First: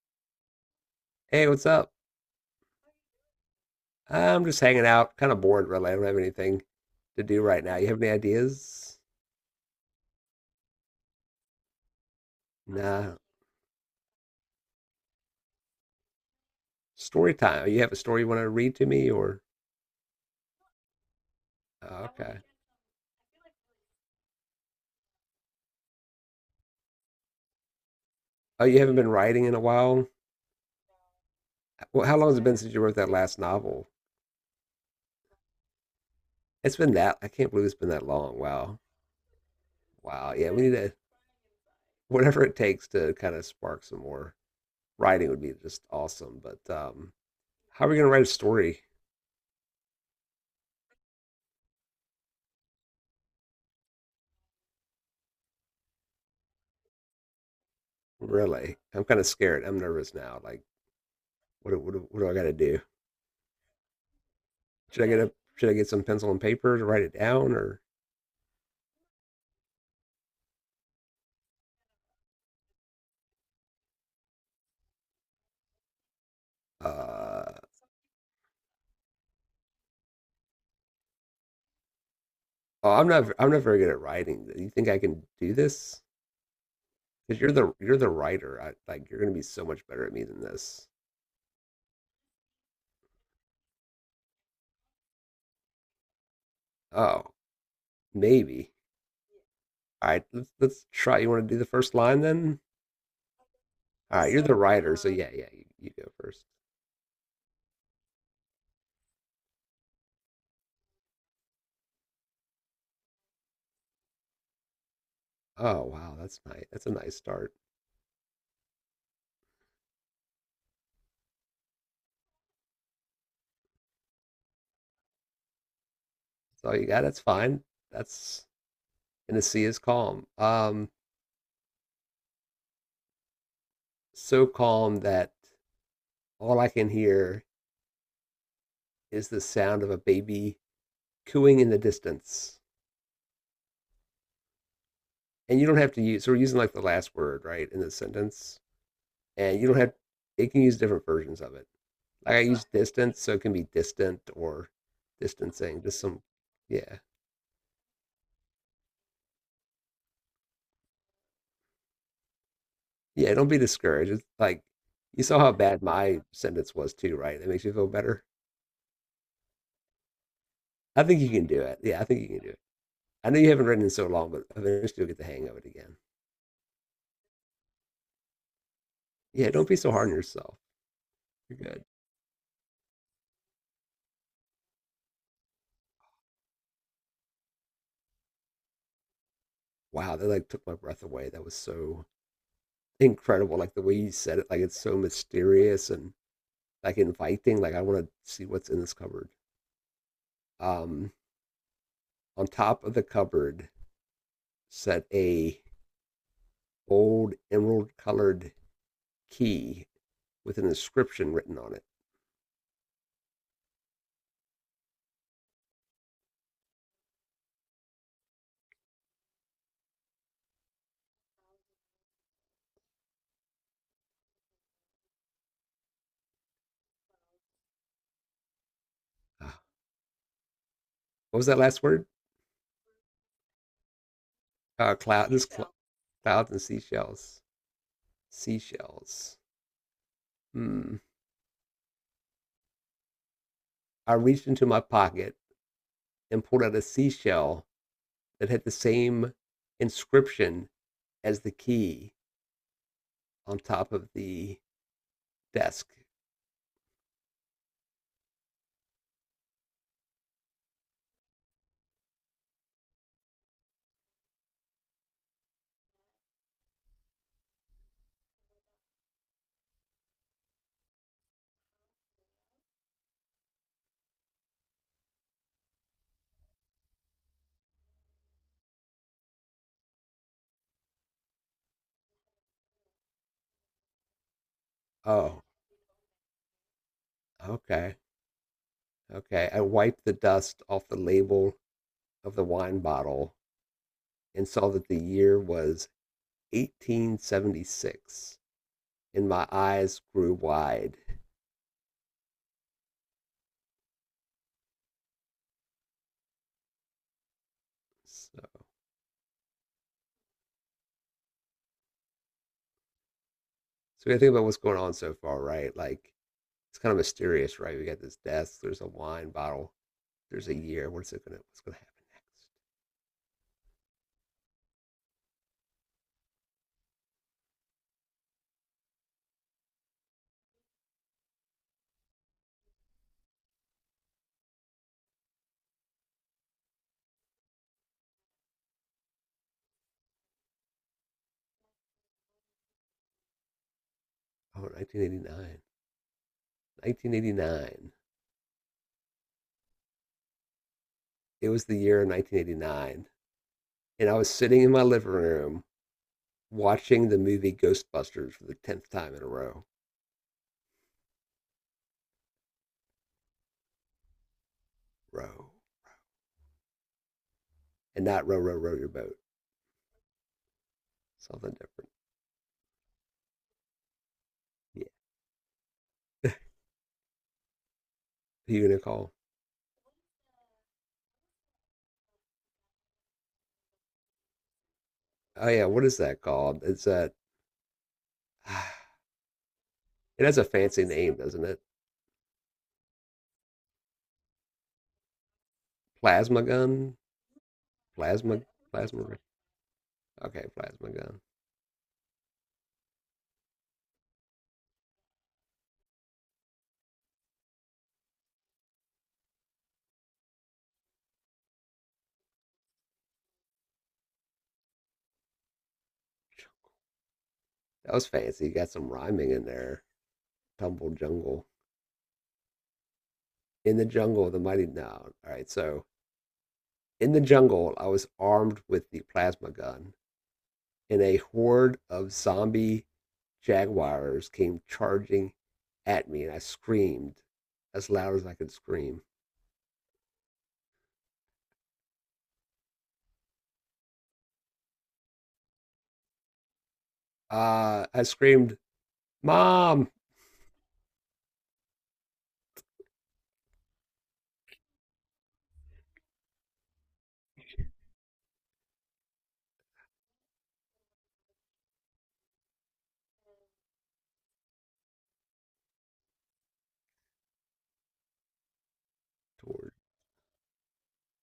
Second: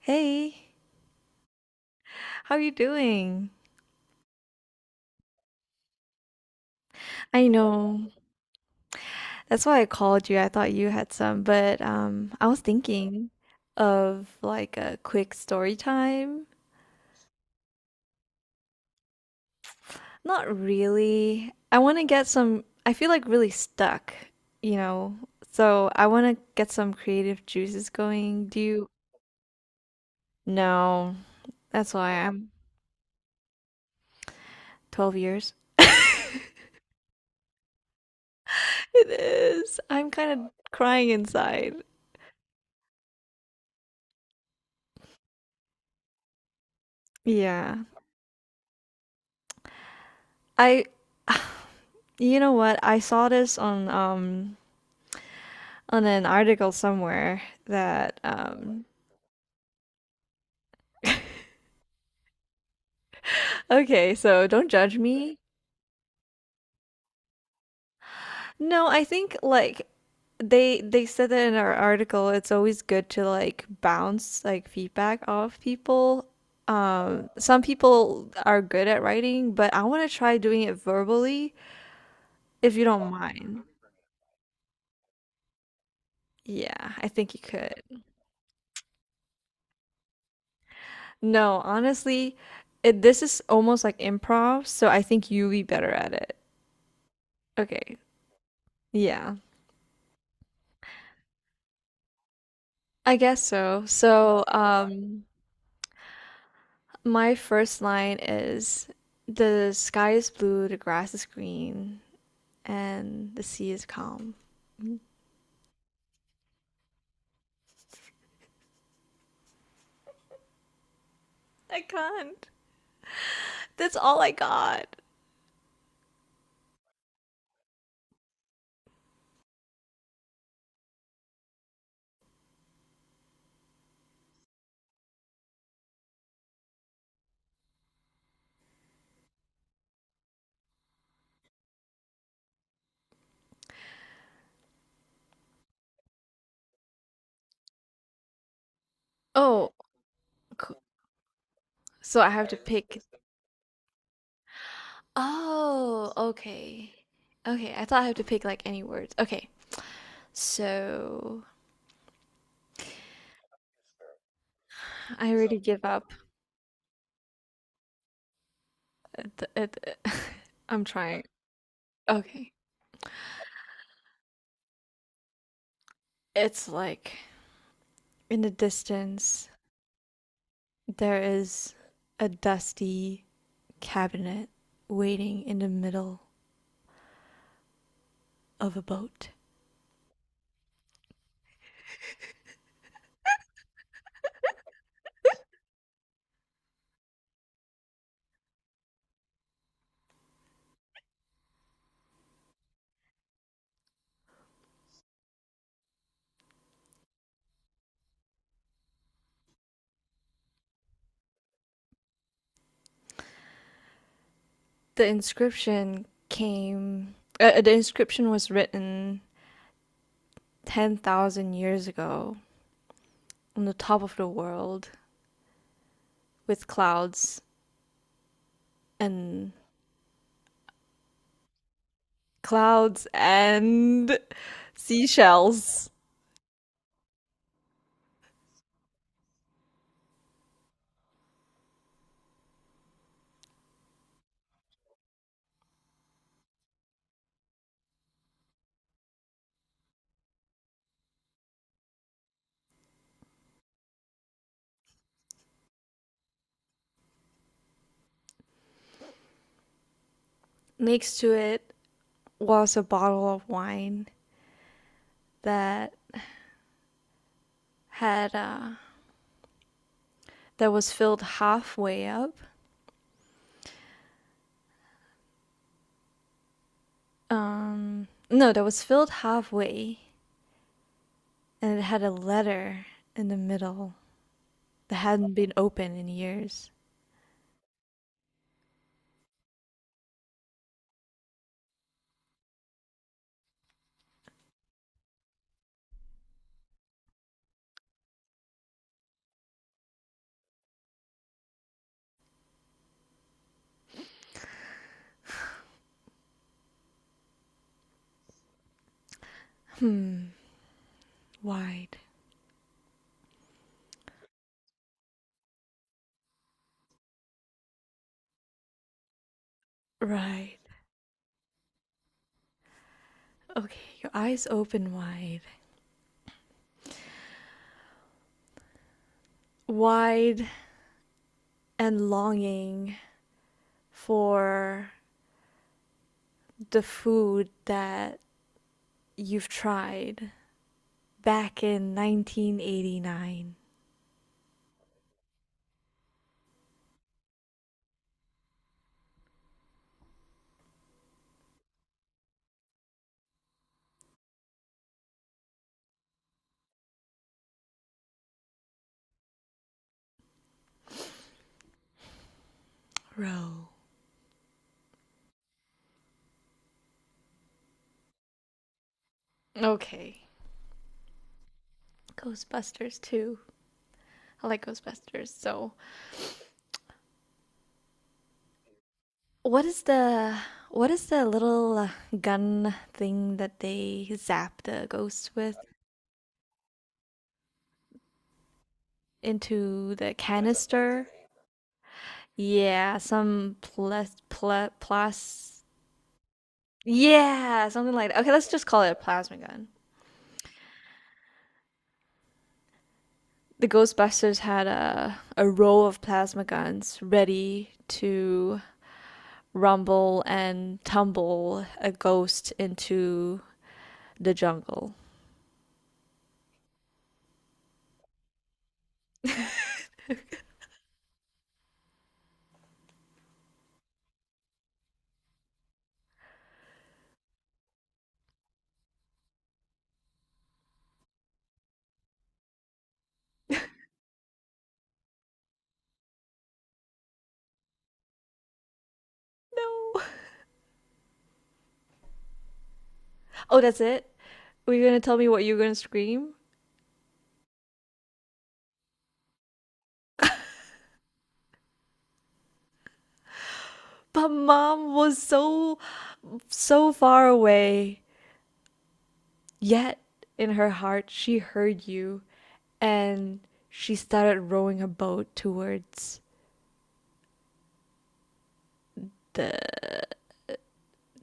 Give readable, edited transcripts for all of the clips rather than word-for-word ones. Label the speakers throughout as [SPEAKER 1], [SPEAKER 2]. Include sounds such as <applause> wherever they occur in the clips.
[SPEAKER 1] Hey,
[SPEAKER 2] Hey, what's up?
[SPEAKER 1] how are you doing?
[SPEAKER 2] I'm just hanging out, kind of bored, really. I don't have anything to do
[SPEAKER 1] I
[SPEAKER 2] right now. You
[SPEAKER 1] know.
[SPEAKER 2] have any ideas?
[SPEAKER 1] That's why I called you. I thought you had some, but I was
[SPEAKER 2] Nah.
[SPEAKER 1] thinking of like a quick story time.
[SPEAKER 2] Story time. You have a story you want to read to me, or
[SPEAKER 1] Not really. I want to
[SPEAKER 2] oh,
[SPEAKER 1] get
[SPEAKER 2] okay.
[SPEAKER 1] some, I feel like really stuck, you know. So I want to get some creative juices going. Do
[SPEAKER 2] Oh, you
[SPEAKER 1] you?
[SPEAKER 2] haven't been writing in a while?
[SPEAKER 1] No, that's
[SPEAKER 2] Well,
[SPEAKER 1] why
[SPEAKER 2] how long has it
[SPEAKER 1] I'm
[SPEAKER 2] been since you wrote that last novel?
[SPEAKER 1] 12 years. <laughs>
[SPEAKER 2] It's been that. I can't believe it's been that long. Wow.
[SPEAKER 1] It is. I'm kind
[SPEAKER 2] Wow. Yeah, we
[SPEAKER 1] of
[SPEAKER 2] need to,
[SPEAKER 1] crying inside.
[SPEAKER 2] whatever it takes to kind of spark some more writing would be just awesome. But
[SPEAKER 1] Yeah.
[SPEAKER 2] how are we going to write a story?
[SPEAKER 1] I <sighs> You know what? I saw this on an article somewhere that
[SPEAKER 2] Really? I'm kind of scared. I'm nervous now. Like, what do I got to do?
[SPEAKER 1] okay, so don't judge me.
[SPEAKER 2] Should I get some pencil and paper to write it down or
[SPEAKER 1] No, I think like they said that in our article it's always good to like bounce like feedback off people.
[SPEAKER 2] uh
[SPEAKER 1] Some people are good at writing, but I want to try doing it verbally if you
[SPEAKER 2] oh, I'm
[SPEAKER 1] don't
[SPEAKER 2] not I'm
[SPEAKER 1] mind.
[SPEAKER 2] not very good at writing. Do you think I can do this?
[SPEAKER 1] Yeah, I think
[SPEAKER 2] Because
[SPEAKER 1] you
[SPEAKER 2] you're
[SPEAKER 1] could.
[SPEAKER 2] the you're the writer. I like you're gonna be so much better at me than this.
[SPEAKER 1] No, honestly, this is almost like improv, so I think you'll be better at it.
[SPEAKER 2] Oh,
[SPEAKER 1] Okay.
[SPEAKER 2] maybe.
[SPEAKER 1] Yeah,
[SPEAKER 2] All right, let's try. You want to do the first line then?
[SPEAKER 1] I guess so.
[SPEAKER 2] All right, you're
[SPEAKER 1] So,
[SPEAKER 2] the So, writer, so yeah, yeah, you go first.
[SPEAKER 1] my first line is the sky is blue, the grass is green, and the sea is calm.
[SPEAKER 2] Oh wow, that's nice. That's a nice start.
[SPEAKER 1] I can't. That's all I got.
[SPEAKER 2] That's all you got. That's fine. That's and the sea is calm. So calm that all I can hear is the sound of a baby cooing in the distance. And you don't have to use, so we're using like the last word, right, in the sentence. And you
[SPEAKER 1] Oh,
[SPEAKER 2] don't have, it can
[SPEAKER 1] c-
[SPEAKER 2] use different versions of it.
[SPEAKER 1] so I
[SPEAKER 2] Like I
[SPEAKER 1] have to
[SPEAKER 2] use
[SPEAKER 1] pick.
[SPEAKER 2] distance, so it can be distant or distancing, just
[SPEAKER 1] Oh,
[SPEAKER 2] some,
[SPEAKER 1] okay.
[SPEAKER 2] yeah.
[SPEAKER 1] Okay, I thought I have to pick like any words. Okay, so
[SPEAKER 2] Yeah, don't be discouraged. It's like, you
[SPEAKER 1] I
[SPEAKER 2] saw how
[SPEAKER 1] already
[SPEAKER 2] bad
[SPEAKER 1] give up.
[SPEAKER 2] my sentence was too, right? That makes you feel better.
[SPEAKER 1] at the- at the- <laughs> I'm
[SPEAKER 2] I think
[SPEAKER 1] trying.
[SPEAKER 2] you can do it. Yeah, I think you can do
[SPEAKER 1] Okay.
[SPEAKER 2] it. I know you haven't written in so long, but eventually you'll get the hang of it again.
[SPEAKER 1] It's like in the distance.
[SPEAKER 2] Yeah, don't be so hard on yourself.
[SPEAKER 1] There
[SPEAKER 2] You're
[SPEAKER 1] is
[SPEAKER 2] good.
[SPEAKER 1] a dusty cabinet waiting in the middle of a boat.
[SPEAKER 2] Wow, that like took my breath away. That was so incredible. Like the way you said it, like it's so mysterious and like inviting. Like I want to see what's in this cupboard. Um, on top of the cupboard sat a old emerald colored key with an inscription written on it.
[SPEAKER 1] The inscription came, the inscription was written 10,000 years ago on the top of the world with clouds and
[SPEAKER 2] Ah, what was that last word?
[SPEAKER 1] clouds and
[SPEAKER 2] Seashell.
[SPEAKER 1] seashells.
[SPEAKER 2] Clouds and seashells. Seashells. Hmm. I reached into my pocket and pulled out a seashell that had the same inscription as the key on top of the desk.
[SPEAKER 1] Next to it was a bottle of wine that had that was filled halfway up no, that was filled halfway, and it had a letter in the middle that hadn't
[SPEAKER 2] Oh,
[SPEAKER 1] been open in years.
[SPEAKER 2] okay, okay. I wiped the dust off the label of the wine bottle and saw that the year was 1876, and my eyes grew wide. So
[SPEAKER 1] Hmm, wide.
[SPEAKER 2] we gotta think about what's going on so far, right? Like it's kind of mysterious, right? We got this desk. There's a wine bottle. There's a
[SPEAKER 1] Right.
[SPEAKER 2] year. What's gonna happen next?
[SPEAKER 1] Okay, your eyes open wide. Wide and longing for the food that you've tried back in 1989.
[SPEAKER 2] Oh, 1989. 1989. It was the year of 1989, and I was sitting in my living room watching the movie Ghostbusters for the 10th time in a row.
[SPEAKER 1] Row.
[SPEAKER 2] Row. And not row, row, row your boat.
[SPEAKER 1] Okay.
[SPEAKER 2] Something different.
[SPEAKER 1] Ghostbusters too. I like
[SPEAKER 2] Yeah.
[SPEAKER 1] Ghostbusters, so
[SPEAKER 2] Who you gonna call?
[SPEAKER 1] what is the little gun thing that they zap the ghosts
[SPEAKER 2] Oh
[SPEAKER 1] with
[SPEAKER 2] yeah, what is that called? It's that <sighs>
[SPEAKER 1] into the
[SPEAKER 2] it has a fancy
[SPEAKER 1] canister?
[SPEAKER 2] name, doesn't it?
[SPEAKER 1] Yeah, some plas pl plus
[SPEAKER 2] Plasma gun?
[SPEAKER 1] yeah, something like that. Okay,
[SPEAKER 2] Plasma
[SPEAKER 1] let's just call it a
[SPEAKER 2] plasma
[SPEAKER 1] plasma gun.
[SPEAKER 2] Okay, plasma gun.
[SPEAKER 1] The Ghostbusters had a row of plasma guns ready to rumble and tumble a ghost into the jungle.
[SPEAKER 2] That was fancy. You got some rhyming in there. Tumble jungle. In the jungle, the mighty no. All right, so in the jungle, I was armed with the plasma gun and a horde of zombie
[SPEAKER 1] <laughs>
[SPEAKER 2] jaguars came charging at me, and I screamed as loud as I could scream.
[SPEAKER 1] No. Oh, that's it? Were you gonna tell me what you were gonna scream?
[SPEAKER 2] I screamed, "Mom!"
[SPEAKER 1] But mom was so, so far away. Yet in her heart, she heard you and she started rowing her boat
[SPEAKER 2] Toward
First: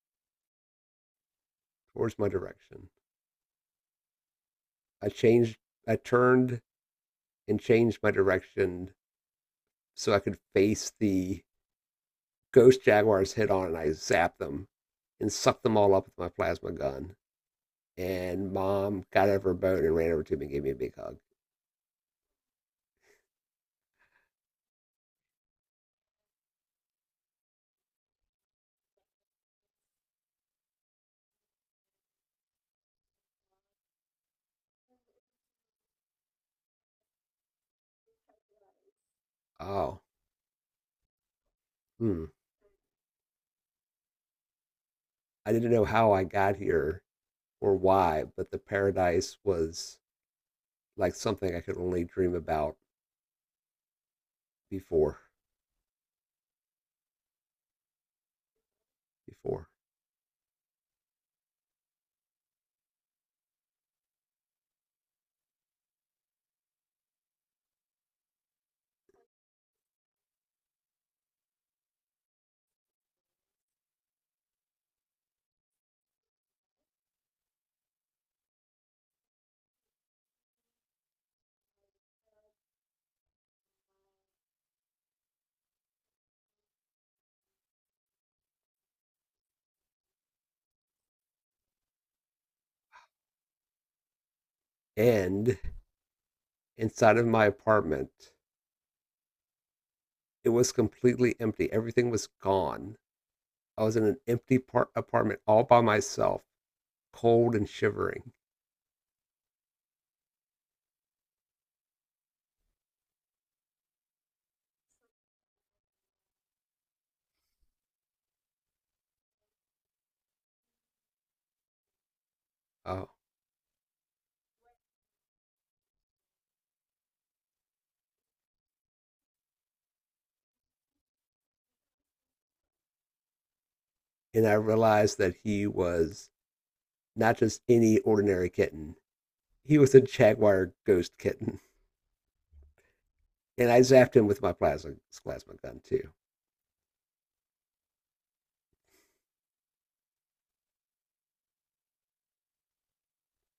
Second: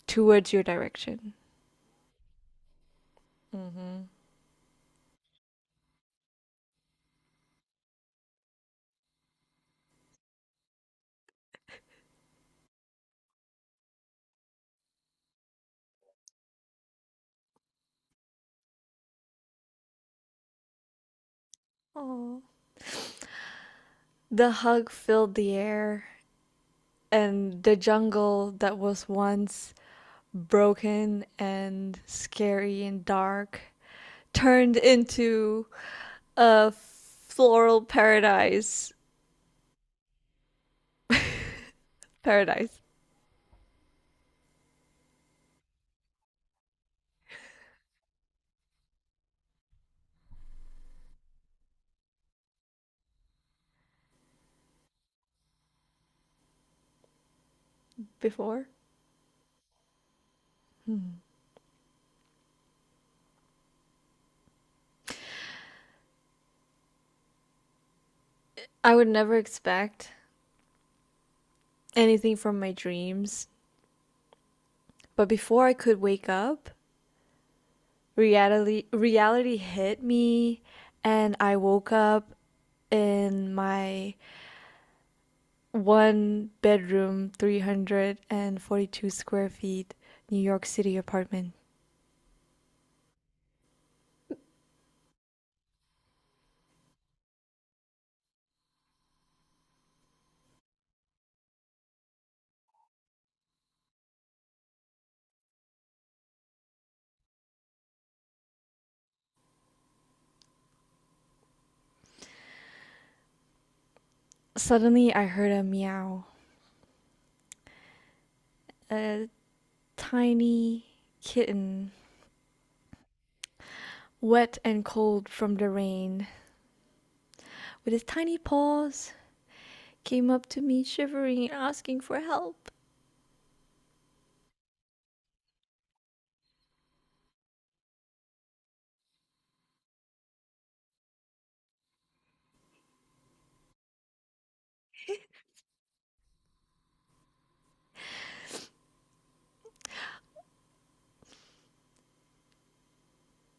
[SPEAKER 1] towards your direction.
[SPEAKER 2] towards my direction.
[SPEAKER 1] Mm-hmm.
[SPEAKER 2] I changed, I turned and changed my direction so I could face the ghost jaguars head on, and I zapped them and sucked them all up with my plasma gun. And mom got out of her boat and ran over to me and gave me a big hug.
[SPEAKER 1] Oh. The hug filled the air and the jungle that was once broken and scary and dark turned into a floral paradise.
[SPEAKER 2] Oh,
[SPEAKER 1] <laughs>
[SPEAKER 2] hmm.
[SPEAKER 1] Paradise
[SPEAKER 2] I didn't know how I got here or why, but the paradise was like something I could only dream about before.
[SPEAKER 1] before.
[SPEAKER 2] Before.
[SPEAKER 1] Hmm. I would never expect anything from my dreams, but before I could wake up, reality hit me and I woke up in my one bedroom 342 square feet New York City apartment.
[SPEAKER 2] And inside of my apartment, it was completely empty. Everything was gone. I was in an empty apartment all by myself, cold and shivering.
[SPEAKER 1] Suddenly I heard a meow, a tiny kitten,
[SPEAKER 2] Oh,
[SPEAKER 1] wet and cold from the rain, with his tiny paws came up to me shivering and asking for help.
[SPEAKER 2] and I realized that he was not just any ordinary kitten. He was a jaguar ghost kitten. And I zapped him with my plasma gun too.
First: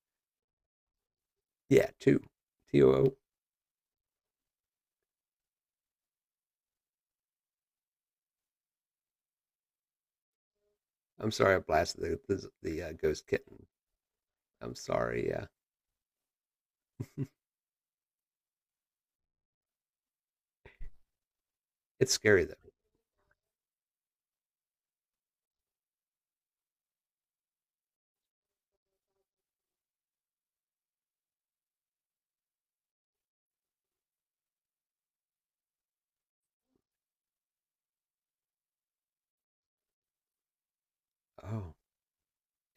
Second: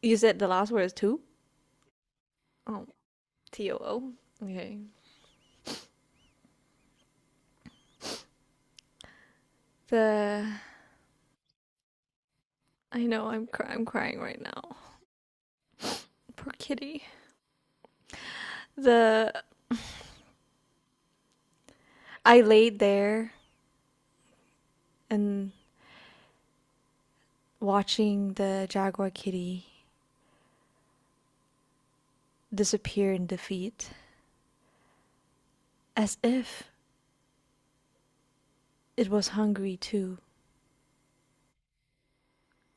[SPEAKER 1] You said the last word is two?
[SPEAKER 2] Yeah, two. T
[SPEAKER 1] Oh,
[SPEAKER 2] O O
[SPEAKER 1] too. Okay. The
[SPEAKER 2] I'm sorry I blasted the ghost kitten.
[SPEAKER 1] I'm crying right
[SPEAKER 2] I'm
[SPEAKER 1] now.
[SPEAKER 2] sorry. Yeah,
[SPEAKER 1] Poor kitty. The
[SPEAKER 2] <laughs> it's
[SPEAKER 1] I
[SPEAKER 2] scary though.
[SPEAKER 1] laid there and watching the jaguar kitty disappear in defeat as if it was hungry too.
[SPEAKER 2] Oh,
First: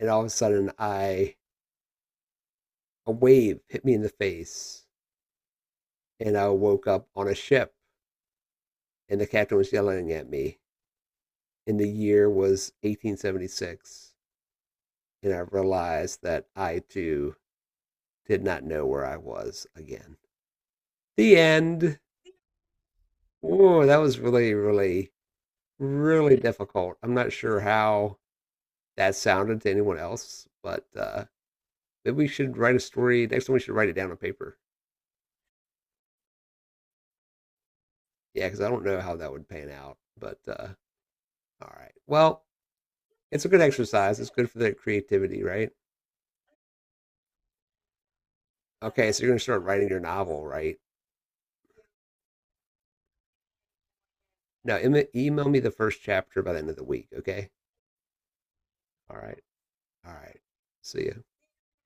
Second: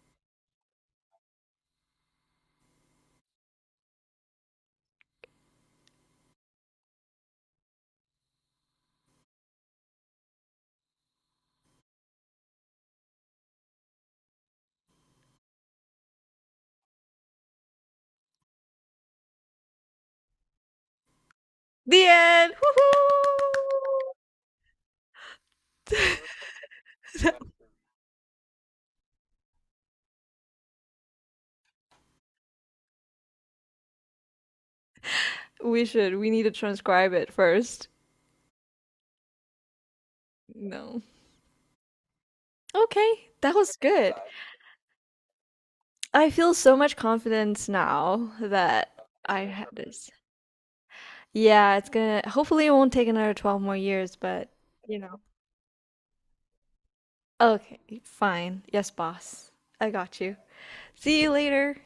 [SPEAKER 2] and all of a sudden, I a wave hit me in the face, and I woke up on a ship, and the captain was yelling at me. And the year was 1876, and I realized that I too did not know where I was again. The end.
[SPEAKER 1] The end. Woohoo!
[SPEAKER 2] Oh, that was really, really, really difficult. I'm not
[SPEAKER 1] <laughs>
[SPEAKER 2] sure how that sounded to anyone else, but maybe we should write a story. Next time we should write it down on paper.
[SPEAKER 1] We need to transcribe it first.
[SPEAKER 2] Yeah, because I don't know how that would pan out. But
[SPEAKER 1] No.
[SPEAKER 2] All right. Well,
[SPEAKER 1] Okay,
[SPEAKER 2] it's a
[SPEAKER 1] that
[SPEAKER 2] good
[SPEAKER 1] was good.
[SPEAKER 2] exercise. It's good for their creativity, right?
[SPEAKER 1] I feel so much confidence now that
[SPEAKER 2] Okay, so you're going
[SPEAKER 1] I
[SPEAKER 2] to start
[SPEAKER 1] had
[SPEAKER 2] writing your
[SPEAKER 1] this
[SPEAKER 2] novel, right?
[SPEAKER 1] yeah, it's gonna, hopefully it won't take another 12 more years, but
[SPEAKER 2] Now,
[SPEAKER 1] you know.
[SPEAKER 2] email me the first chapter by the end of the week, okay?
[SPEAKER 1] Okay, fine. Yes,
[SPEAKER 2] All right.
[SPEAKER 1] boss. I
[SPEAKER 2] All
[SPEAKER 1] got you.
[SPEAKER 2] right. See ya.
[SPEAKER 1] See you later.